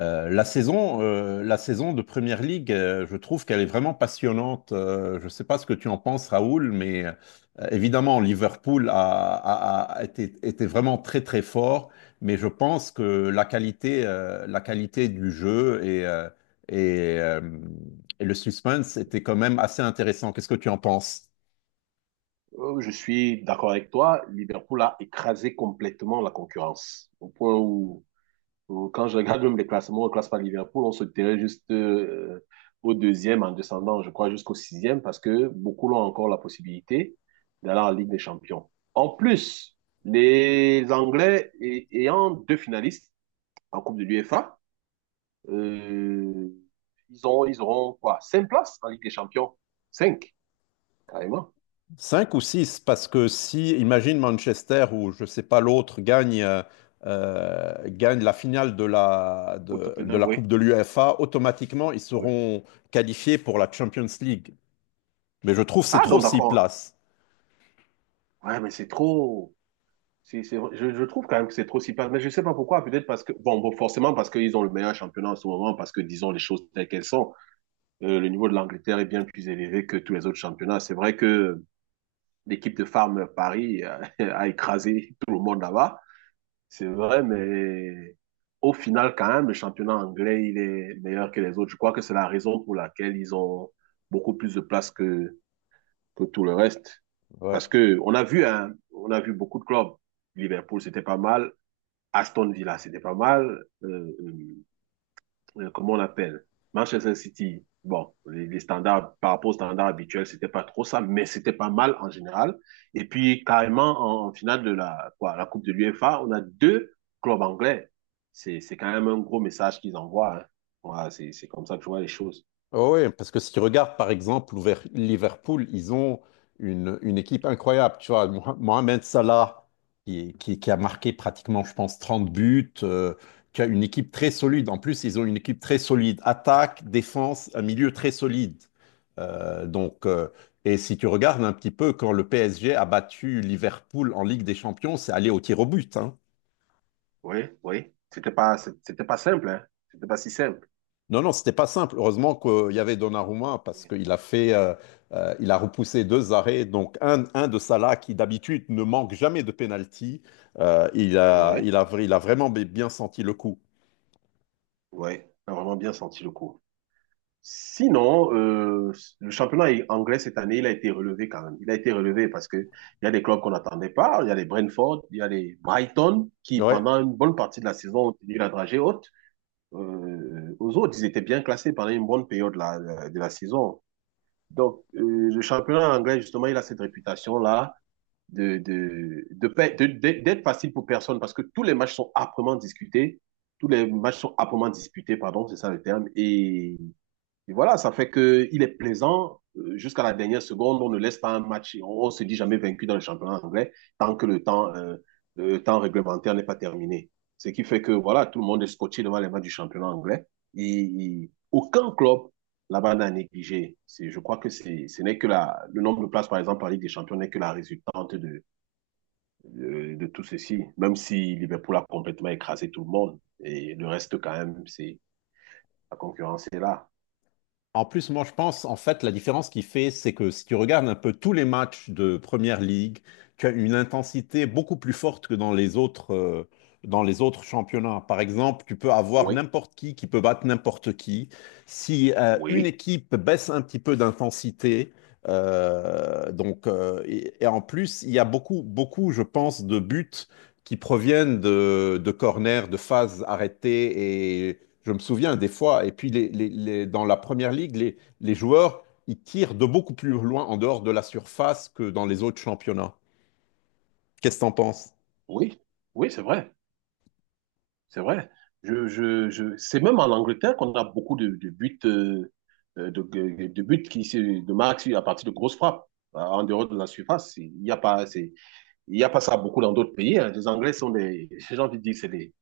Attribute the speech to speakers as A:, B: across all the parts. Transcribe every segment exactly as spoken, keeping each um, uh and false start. A: Euh, la saison, euh, la saison de Première Ligue, euh, je trouve qu'elle est vraiment passionnante. Euh, je ne sais pas ce que tu en penses, Raoul, mais euh, évidemment, Liverpool a, a- a été, était vraiment très, très fort. Mais je pense que la qualité, euh, la qualité du jeu et, euh, et, euh, et le suspense étaient quand même assez intéressants. Qu'est-ce que tu en penses?
B: Euh, Je suis d'accord avec toi. Liverpool a écrasé complètement la concurrence. Au point où, où quand je regarde même les classements, on ne classe pas Liverpool, on se terrait juste euh, au deuxième en descendant, je crois, jusqu'au sixième, parce que beaucoup l'ont encore la possibilité d'aller en Ligue des Champions. En plus, les Anglais ay- ayant deux finalistes en Coupe de l'UEFA, euh, ils ont, ils auront quoi? Cinq places en Ligue des Champions. Cinq, carrément.
A: Cinq ou six, parce que si, imagine Manchester ou je sais pas l'autre gagne, euh, euh, gagne la finale de la,
B: Ou
A: de, de
B: Tottenham,
A: la Coupe
B: oui.
A: de l'UEFA, automatiquement ils
B: Oui.
A: seront qualifiés pour la Champions League. Mais je trouve que c'est
B: Ah,
A: trop
B: donc
A: six
B: d'accord.
A: places.
B: Ouais, mais c'est trop. C'est, c'est... Je, je trouve quand même que c'est trop si passe. Mais je sais pas pourquoi. Peut-être parce que. Bon, bon forcément, parce qu'ils ont le meilleur championnat en ce moment, parce que disons les choses telles qu'elles sont. Euh, le niveau de l'Angleterre est bien plus élevé que tous les autres championnats. C'est vrai que l'équipe de Farm Paris a, a écrasé tout le monde là-bas. C'est vrai, mais au final, quand même, le championnat anglais, il est meilleur que les autres. Je crois que c'est la raison pour laquelle ils ont beaucoup plus de place que que tout le reste.
A: Ouais.
B: Parce que on a vu, hein, on a vu beaucoup de clubs. Liverpool, c'était pas mal. Aston Villa, c'était pas mal. Euh, euh, euh, comment on appelle? Manchester City, bon, les, les, standards, par rapport aux standards habituels, c'était pas trop ça, mais c'était pas mal en général. Et puis, carrément, en, en finale de la, quoi, la Coupe de l'UEFA, on a deux clubs anglais. C'est, c'est quand même un gros message qu'ils envoient. Hein. Voilà, c'est, c'est comme ça que je vois les choses.
A: Oh oui, parce que si tu regardes par exemple Louver- Liverpool, ils ont une, une équipe incroyable. Tu vois, Moha- Mohamed Salah, qui, qui- qui a marqué pratiquement, je pense, trente buts, euh, qui a une équipe très solide. En plus, ils ont une équipe très solide. Attaque, défense, un milieu très solide. Euh, donc, euh, et si tu regardes un petit peu, quand le P S G a battu Liverpool en Ligue des Champions, c'est allé au tir au but, hein.
B: Oui, oui. C'était pas, c'était pas simple, hein. C'était pas si simple.
A: Non, non, c'était pas simple. Heureusement qu'il y avait Donnarumma parce
B: Oui.
A: qu'il a fait, euh, euh, il a repoussé deux arrêts. Donc un, un de Salah qui d'habitude ne manque jamais de penalty, euh, il a,
B: Ouais,
A: il a, il a vraiment bien senti le coup.
B: ouais, t'as vraiment bien senti le coup. Sinon, euh, le championnat anglais cette année, il a été relevé quand même. Il a été relevé parce que il y a des clubs qu'on n'attendait pas. Il y a les Brentford, il y a les Brighton qui,
A: Ouais.
B: pendant une bonne partie de la saison, ont tenu la dragée haute. Euh, aux autres, ils étaient bien classés pendant une bonne période là, de la saison. Donc, euh, le championnat anglais, justement, il a cette réputation-là de, de, de, de, de, d'être facile pour personne parce que tous les matchs sont âprement discutés. Tous les matchs sont âprement disputés, pardon, c'est ça le terme. Et, et voilà, ça fait qu'il est plaisant euh, jusqu'à la dernière seconde. On ne laisse pas un match, on, ne se dit jamais vaincu dans le championnat anglais tant que le temps, euh, le temps réglementaire n'est pas terminé. Ce qui fait que voilà, tout le monde est scotché devant les matchs du championnat anglais. Et, et aucun club là-bas n'a négligé. C'est Je crois que c'est ce n'est que la, le nombre de places, par exemple, en Ligue des Champions n'est que la résultante de, euh, de tout ceci, même si Liverpool a complètement écrasé tout le monde. Et le reste, quand même, c'est la concurrence est là.
A: En plus, moi, je pense, en fait, la différence qui fait, c'est que si tu regardes un peu tous les matchs de Première Ligue, tu as une intensité beaucoup plus forte que dans les autres, euh, dans les autres championnats. Par exemple, tu peux avoir
B: Oui,
A: n'importe qui qui peut battre n'importe qui. Si euh, une
B: oui,
A: équipe baisse un petit peu d'intensité, euh, donc, euh, et, et en plus, il y a beaucoup, beaucoup, je pense, de buts qui proviennent de, de corners, de phases arrêtées. Et je me souviens des fois, et puis les, les- les- dans la première ligue, les, les joueurs, ils tirent de beaucoup plus loin en dehors de la surface que dans les autres championnats. Qu'est-ce que t'en penses?
B: oui, oui, c'est vrai, c'est vrai. Je, je, je... C'est même en Angleterre qu'on a beaucoup de, de buts, euh, de, de, de buts qui se de marquent à partir de grosses frappes, en dehors de la surface. Il n'y a pas, c'est Il n'y a pas ça beaucoup dans d'autres pays. Hein. Les Anglais sont des, j'ai envie de dire, c'est des,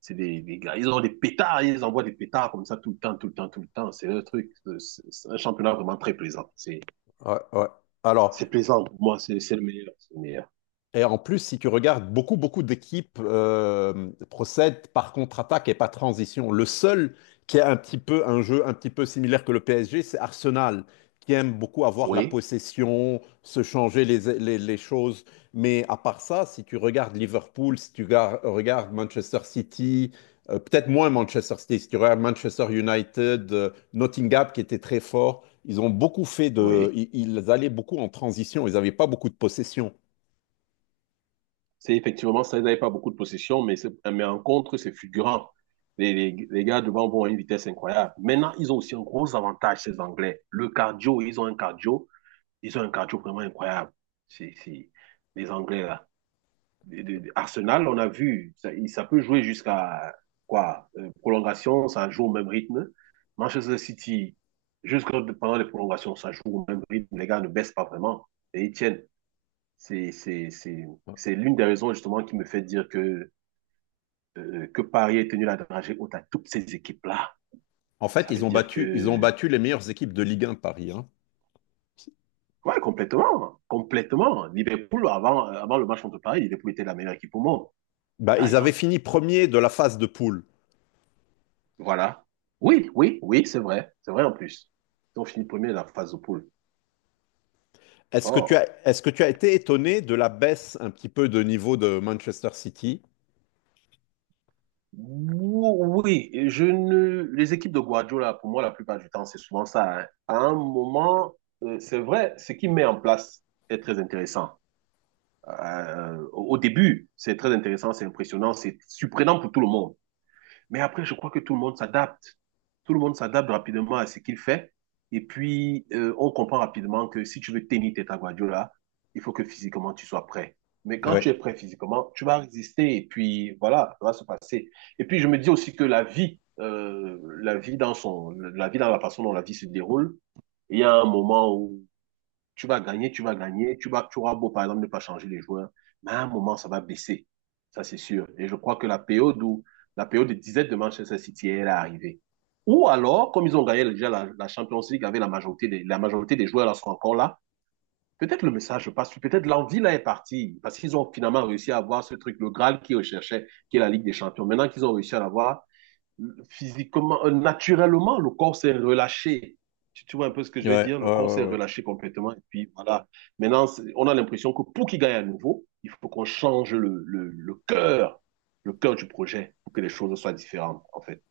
B: c'est des, des gars. Ils ont des pétards, ils envoient des pétards comme ça tout le temps, tout le temps, tout le temps. C'est un truc, c'est c'est un championnat vraiment très plaisant. C'est,
A: Ouais, ouais. Alors,
B: c'est plaisant pour moi, c'est, c'est le meilleur, c'est le meilleur.
A: et en plus, si tu regardes, beaucoup, beaucoup d'équipes euh, procèdent par contre-attaque et par transition. Le seul qui a un petit peu un jeu un petit peu similaire que le P S G, c'est Arsenal, qui aime beaucoup avoir la
B: Oui,
A: possession, se changer les, les- les choses. Mais à part ça, si tu regardes Liverpool, si tu gar- regardes Manchester City, euh, peut-être moins Manchester City, si tu regardes Manchester United, euh, Nottingham qui était très fort, ils ont beaucoup fait de...
B: oui.
A: Ils, ils allaient beaucoup en transition, ils n'avaient pas beaucoup de possession.
B: C'est effectivement ça, ils n'avaient pas beaucoup de possession, mais, c'est- mais en contre, c'est fulgurant. Les, les, les gars devant vont à une vitesse incroyable. Maintenant, ils ont aussi un gros avantage, ces Anglais. Le cardio, ils ont un cardio, ils ont un cardio vraiment incroyable. C'est, c'est, les Anglais, là. de- de- Arsenal, on a vu, ça, ça peut jouer jusqu'à quoi? Euh, prolongation, ça joue au même rythme. Manchester City, jusque pendant les prolongations, ça joue au même rythme. Les gars ne baissent pas vraiment et ils tiennent. C'est, c'est, c'est, c'est l'une des raisons justement qui me fait dire que, euh, que Paris est tenu la dragée haute à toutes ces équipes-là.
A: En fait,
B: Ça veut
A: ils ont
B: dire
A: battu, ils ont
B: que,
A: battu les meilleures équipes de Ligue un, Paris, hein.
B: ouais, complètement, complètement. Liverpool, avant, euh, avant le match contre Paris, Liverpool était la meilleure équipe au monde,
A: Bah,
B: par
A: ils avaient
B: exemple.
A: fini premier de la phase de poule.
B: Voilà. Oui, oui, oui, c'est vrai. C'est vrai en plus. Ils ont fini premier de la phase de poule.
A: Est-ce que tu
B: Oh.
A: as, est-ce que tu as été étonné de la baisse un petit peu de niveau de Manchester City?
B: Ou- Oui, et je ne... les équipes de Guardiola, pour moi, la plupart du temps, c'est souvent ça. Hein. À un moment, euh, c'est vrai, ce qu'il met en place est très intéressant. Euh, au au début, c'est très intéressant, c'est impressionnant, c'est surprenant pour tout le monde. Mais après, je crois que tout le monde s'adapte. Tout le monde s'adapte rapidement à ce qu'il fait. Et puis, euh, on comprend rapidement que si tu veux tenir tête à Guardiola, il faut que physiquement tu sois prêt. Mais quand tu es
A: Ouais,
B: prêt physiquement, tu vas résister et puis voilà, ça va se passer. Et puis, je me dis aussi que la vie, euh, la vie dans son, la vie dans la façon dont la vie se déroule, il y a un moment où tu vas gagner, tu vas gagner, tu vas, tu auras beau, par exemple, ne pas changer les joueurs, mais à un moment, ça va baisser. Ça, c'est sûr. Et je crois que la période où, la période de disette de Manchester City, elle est arrivée. Ou alors, comme ils ont gagné déjà la, la Champions League avec la majorité des, la majorité des joueurs là sont encore là, peut-être le message passe, peut-être l'envie là est partie, parce qu'ils ont finalement réussi à avoir ce truc, le Graal qu'ils recherchaient, qui est la Ligue des Champions. Maintenant qu'ils ont réussi à l'avoir, physiquement, euh, naturellement, le corps s'est relâché. Tu, tu vois un peu ce que je veux
A: ouais,
B: dire?
A: ouais,
B: Le corps
A: ouais,
B: s'est
A: ouais.
B: relâché complètement. Et puis voilà. Maintenant, on a l'impression que pour qu'il gagne à nouveau, il faut qu'on change le, le, le cœur, le cœur du projet pour que les choses soient différentes, en fait.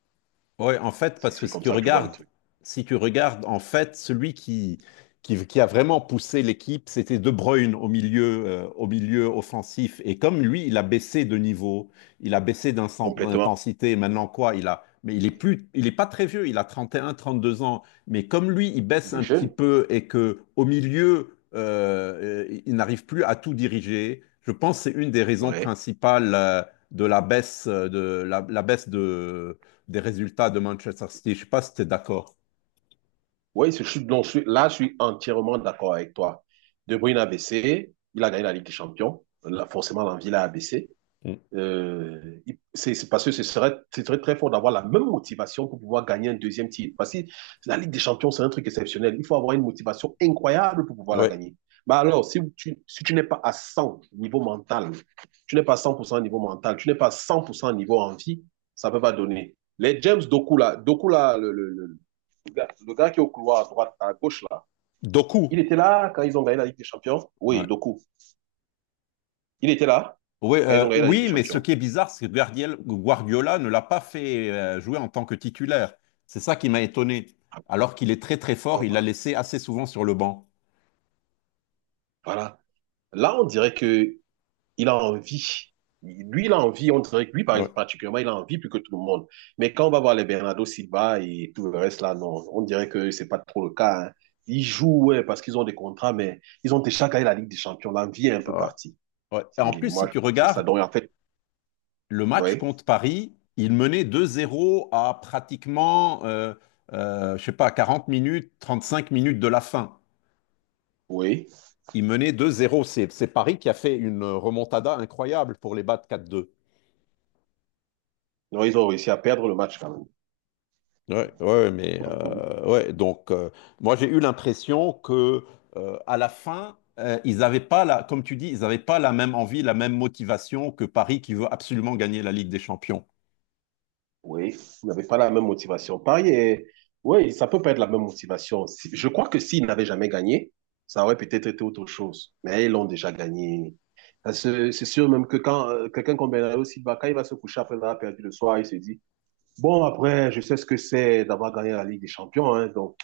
A: Ouais, en fait, parce que
B: C'est
A: si
B: comme
A: tu
B: ça que je vois le
A: regardes,
B: truc.
A: si tu regardes, en fait, celui qui, qui, qui a vraiment poussé l'équipe, c'était De Bruyne au milieu, euh, au milieu offensif. Et comme lui, il a baissé de niveau, il a baissé d'insen-
B: Complètement.
A: d'intensité. Maintenant, quoi, il a, mais il est
B: Ouais.
A: plus, il est pas très vieux, il a trente et un, trente deux ans. Mais comme lui, il baisse
B: Il est
A: un petit
B: jeune.
A: peu et que au milieu, euh, euh, il n'arrive plus à tout diriger. Je pense que c'est une des raisons
B: Ouais.
A: principales, euh, de la baisse, euh, de la la baisse de des résultats de Manchester City. Je ne sais pas si tu es d'accord.
B: Ouais, je suis, donc là, je suis entièrement d'accord avec toi. De Bruyne a baissé. Il a gagné la Ligue des Champions. Là, forcément, l'envie l'a abaissé.
A: Mm.
B: Euh, c'est c'est parce que ce serait, ce serait très fort d'avoir la même motivation pour pouvoir gagner un deuxième titre. Parce que la Ligue des Champions, c'est un truc exceptionnel. Il faut avoir une motivation incroyable pour pouvoir la
A: Ouais.
B: gagner. Mais alors, si tu, si tu n'es pas à cent niveau mental, tu n'es pas à cent pour cent au niveau mental, tu n'es pas à cent pour cent au niveau envie, ça ne peut pas donner. Les James Doku, là, Doku, là, le, le- le- le gars, le gars qui est au couloir à droite, à gauche, là,
A: Doku.
B: il était là quand ils ont gagné la Ligue des Champions. Oui,
A: Ouais.
B: Doku. Il était là
A: Oui,
B: quand ils ont
A: euh,
B: gagné la Ligue des
A: oui, mais ce
B: Champions.
A: qui est bizarre, c'est que Guardiola ne l'a pas fait euh, jouer en tant que titulaire. C'est ça qui m'a étonné.
B: Ah,
A: Alors qu'il est très très fort,
B: bon,
A: il l'a
B: voilà.
A: laissé assez souvent sur le banc.
B: Voilà. Là, on dirait que il a envie. Lui, il a envie, on dirait que lui, par-
A: Ouais.
B: particulièrement, il a envie plus que tout le monde. Mais quand on va voir les Bernardo Silva et tout le reste là, non, on dirait que c'est pas trop le cas. Hein. Ils jouent, ouais, parce qu'ils ont des contrats, mais ils ont déjà gagné la Ligue des Champions. L'envie est un peu
A: Ouais.
B: partie.
A: Ouais. Et
B: C'est-
A: en plus,
B: Moi,
A: si
B: je
A: tu
B: pense que c'est ça.
A: regardes
B: Donc, en fait,
A: le match
B: oui,
A: contre Paris, il menait deux zéro à pratiquement, euh, euh, je sais pas, quarante minutes, trente-cinq minutes de la fin.
B: oui.
A: Ils menaient deux zéro. C'est c'est Paris qui a fait une remontada incroyable pour les battre quatre deux.
B: Non, ils ont réussi à perdre le match quand
A: Ouais, ouais, mais
B: même.
A: euh, ouais, donc euh, moi j'ai eu l'impression que euh, à la fin, euh, ils n'avaient pas la, comme tu dis, ils n'avaient pas la même envie, la même motivation que Paris qui veut absolument gagner la Ligue des Champions.
B: Oui, vous n'avez pas la même motivation. Pareil, et- oui, ça peut pas être la même motivation. Si- Je crois que s'ils n'avaient jamais gagné, ça aurait peut-être été autre chose. Mais ils l'ont déjà gagné. Parce que c'est sûr même que quand euh, quelqu'un comme Bernardo Silva, quand il va se coucher après avoir perdu le soir, il se dit, bon, après, je sais ce que c'est d'avoir gagné la Ligue des Champions. Hein. Donc,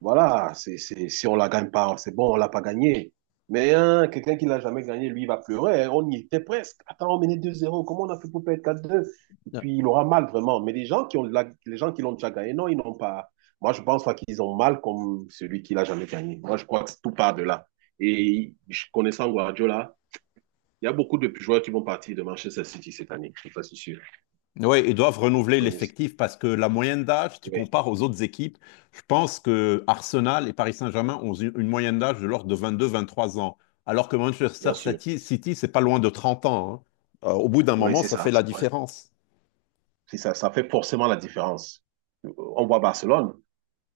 B: voilà, c'est, c'est, si on la gagne pas, c'est bon, on l'a pas gagné. Mais hein, quelqu'un qui l'a jamais gagné, lui, il va pleurer. Hein. On y était presque. Attends, on menait deux zéro. Comment on a fait pour perdre quatre deux? Et puis, il aura mal, vraiment. Mais les gens qui ont, la- les gens qui l'ont déjà gagné, non, ils n'ont pas. Moi, je pense pas qu'ils ont mal comme celui qui l'a jamais gagné. Moi, je crois que tout part de là. Et je- connaissant Guardiola, il y a beaucoup de joueurs qui vont partir de Manchester City cette année. Je suis pas si sûr. Ils
A: Oui, ils doivent renouveler
B: connaissent.
A: l'effectif parce que la moyenne d'âge, tu
B: Oui,
A: compares aux autres équipes, je pense que Arsenal et Paris Saint-Germain ont une une moyenne d'âge de l'ordre de vingt-deux, vingt-trois ans, alors que Manchester
B: bien sûr.
A: City, City, c'est pas loin de trente ans, hein. Euh, au bout d'un
B: Oui,
A: moment,
B: c'est
A: ça fait
B: ça,
A: la
B: c'est vrai.
A: différence.
B: C'est ça, ça fait forcément la différence. Euh, On voit Barcelone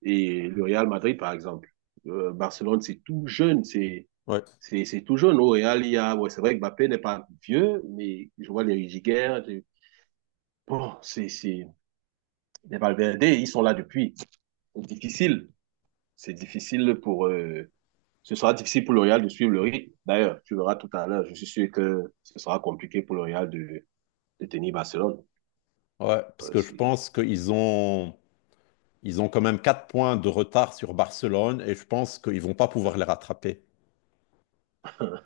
B: et le Real Madrid, par exemple. Euh, Barcelone, c'est tout jeune, c'est
A: Ouais.
B: c'est c'est tout jeune. Au Real, il y a, ouais, c'est vrai que Mbappé n'est pas vieux, mais je vois les Rudiger, les- bon, c'est c'est les Valverde, ils sont là depuis. C'est difficile, c'est difficile pour. Euh, ce sera difficile pour le Real de suivre le rythme. D'ailleurs, tu verras tout à l'heure. Je suis sûr que ce sera compliqué pour le Real de de tenir Barcelone.
A: Ouais, parce
B: Euh,
A: que je
B: si-
A: pense qu'ils ont, ils ont quand même quatre points de retard sur Barcelone et je pense qu'ils vont pas pouvoir les rattraper.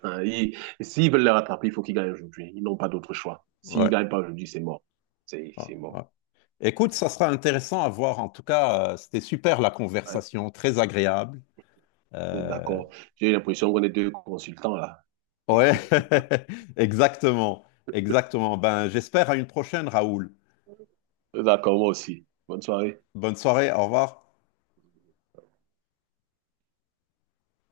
B: Hein, ils- s'ils veulent les rattraper, il faut qu'ils gagnent aujourd'hui. Ils n'ont pas d'autre choix. S'ils ne
A: Ouais.
B: gagnent pas aujourd'hui, c'est mort. C'est
A: Ouais,
B: c'est
A: ouais.
B: mort. C'est
A: Écoute,
B: ça.
A: ça sera intéressant à voir. En tout cas, euh, c'était super la
B: Ouais,
A: conversation, très agréable.
B: on est
A: Euh,
B: d'accord. J'ai l'impression qu'on est deux consultants là.
A: Ouais, exactement, exactement. Ben, j'espère à une prochaine, Raoul.
B: D'accord, moi aussi. Bonne soirée.
A: Bonne soirée, au revoir.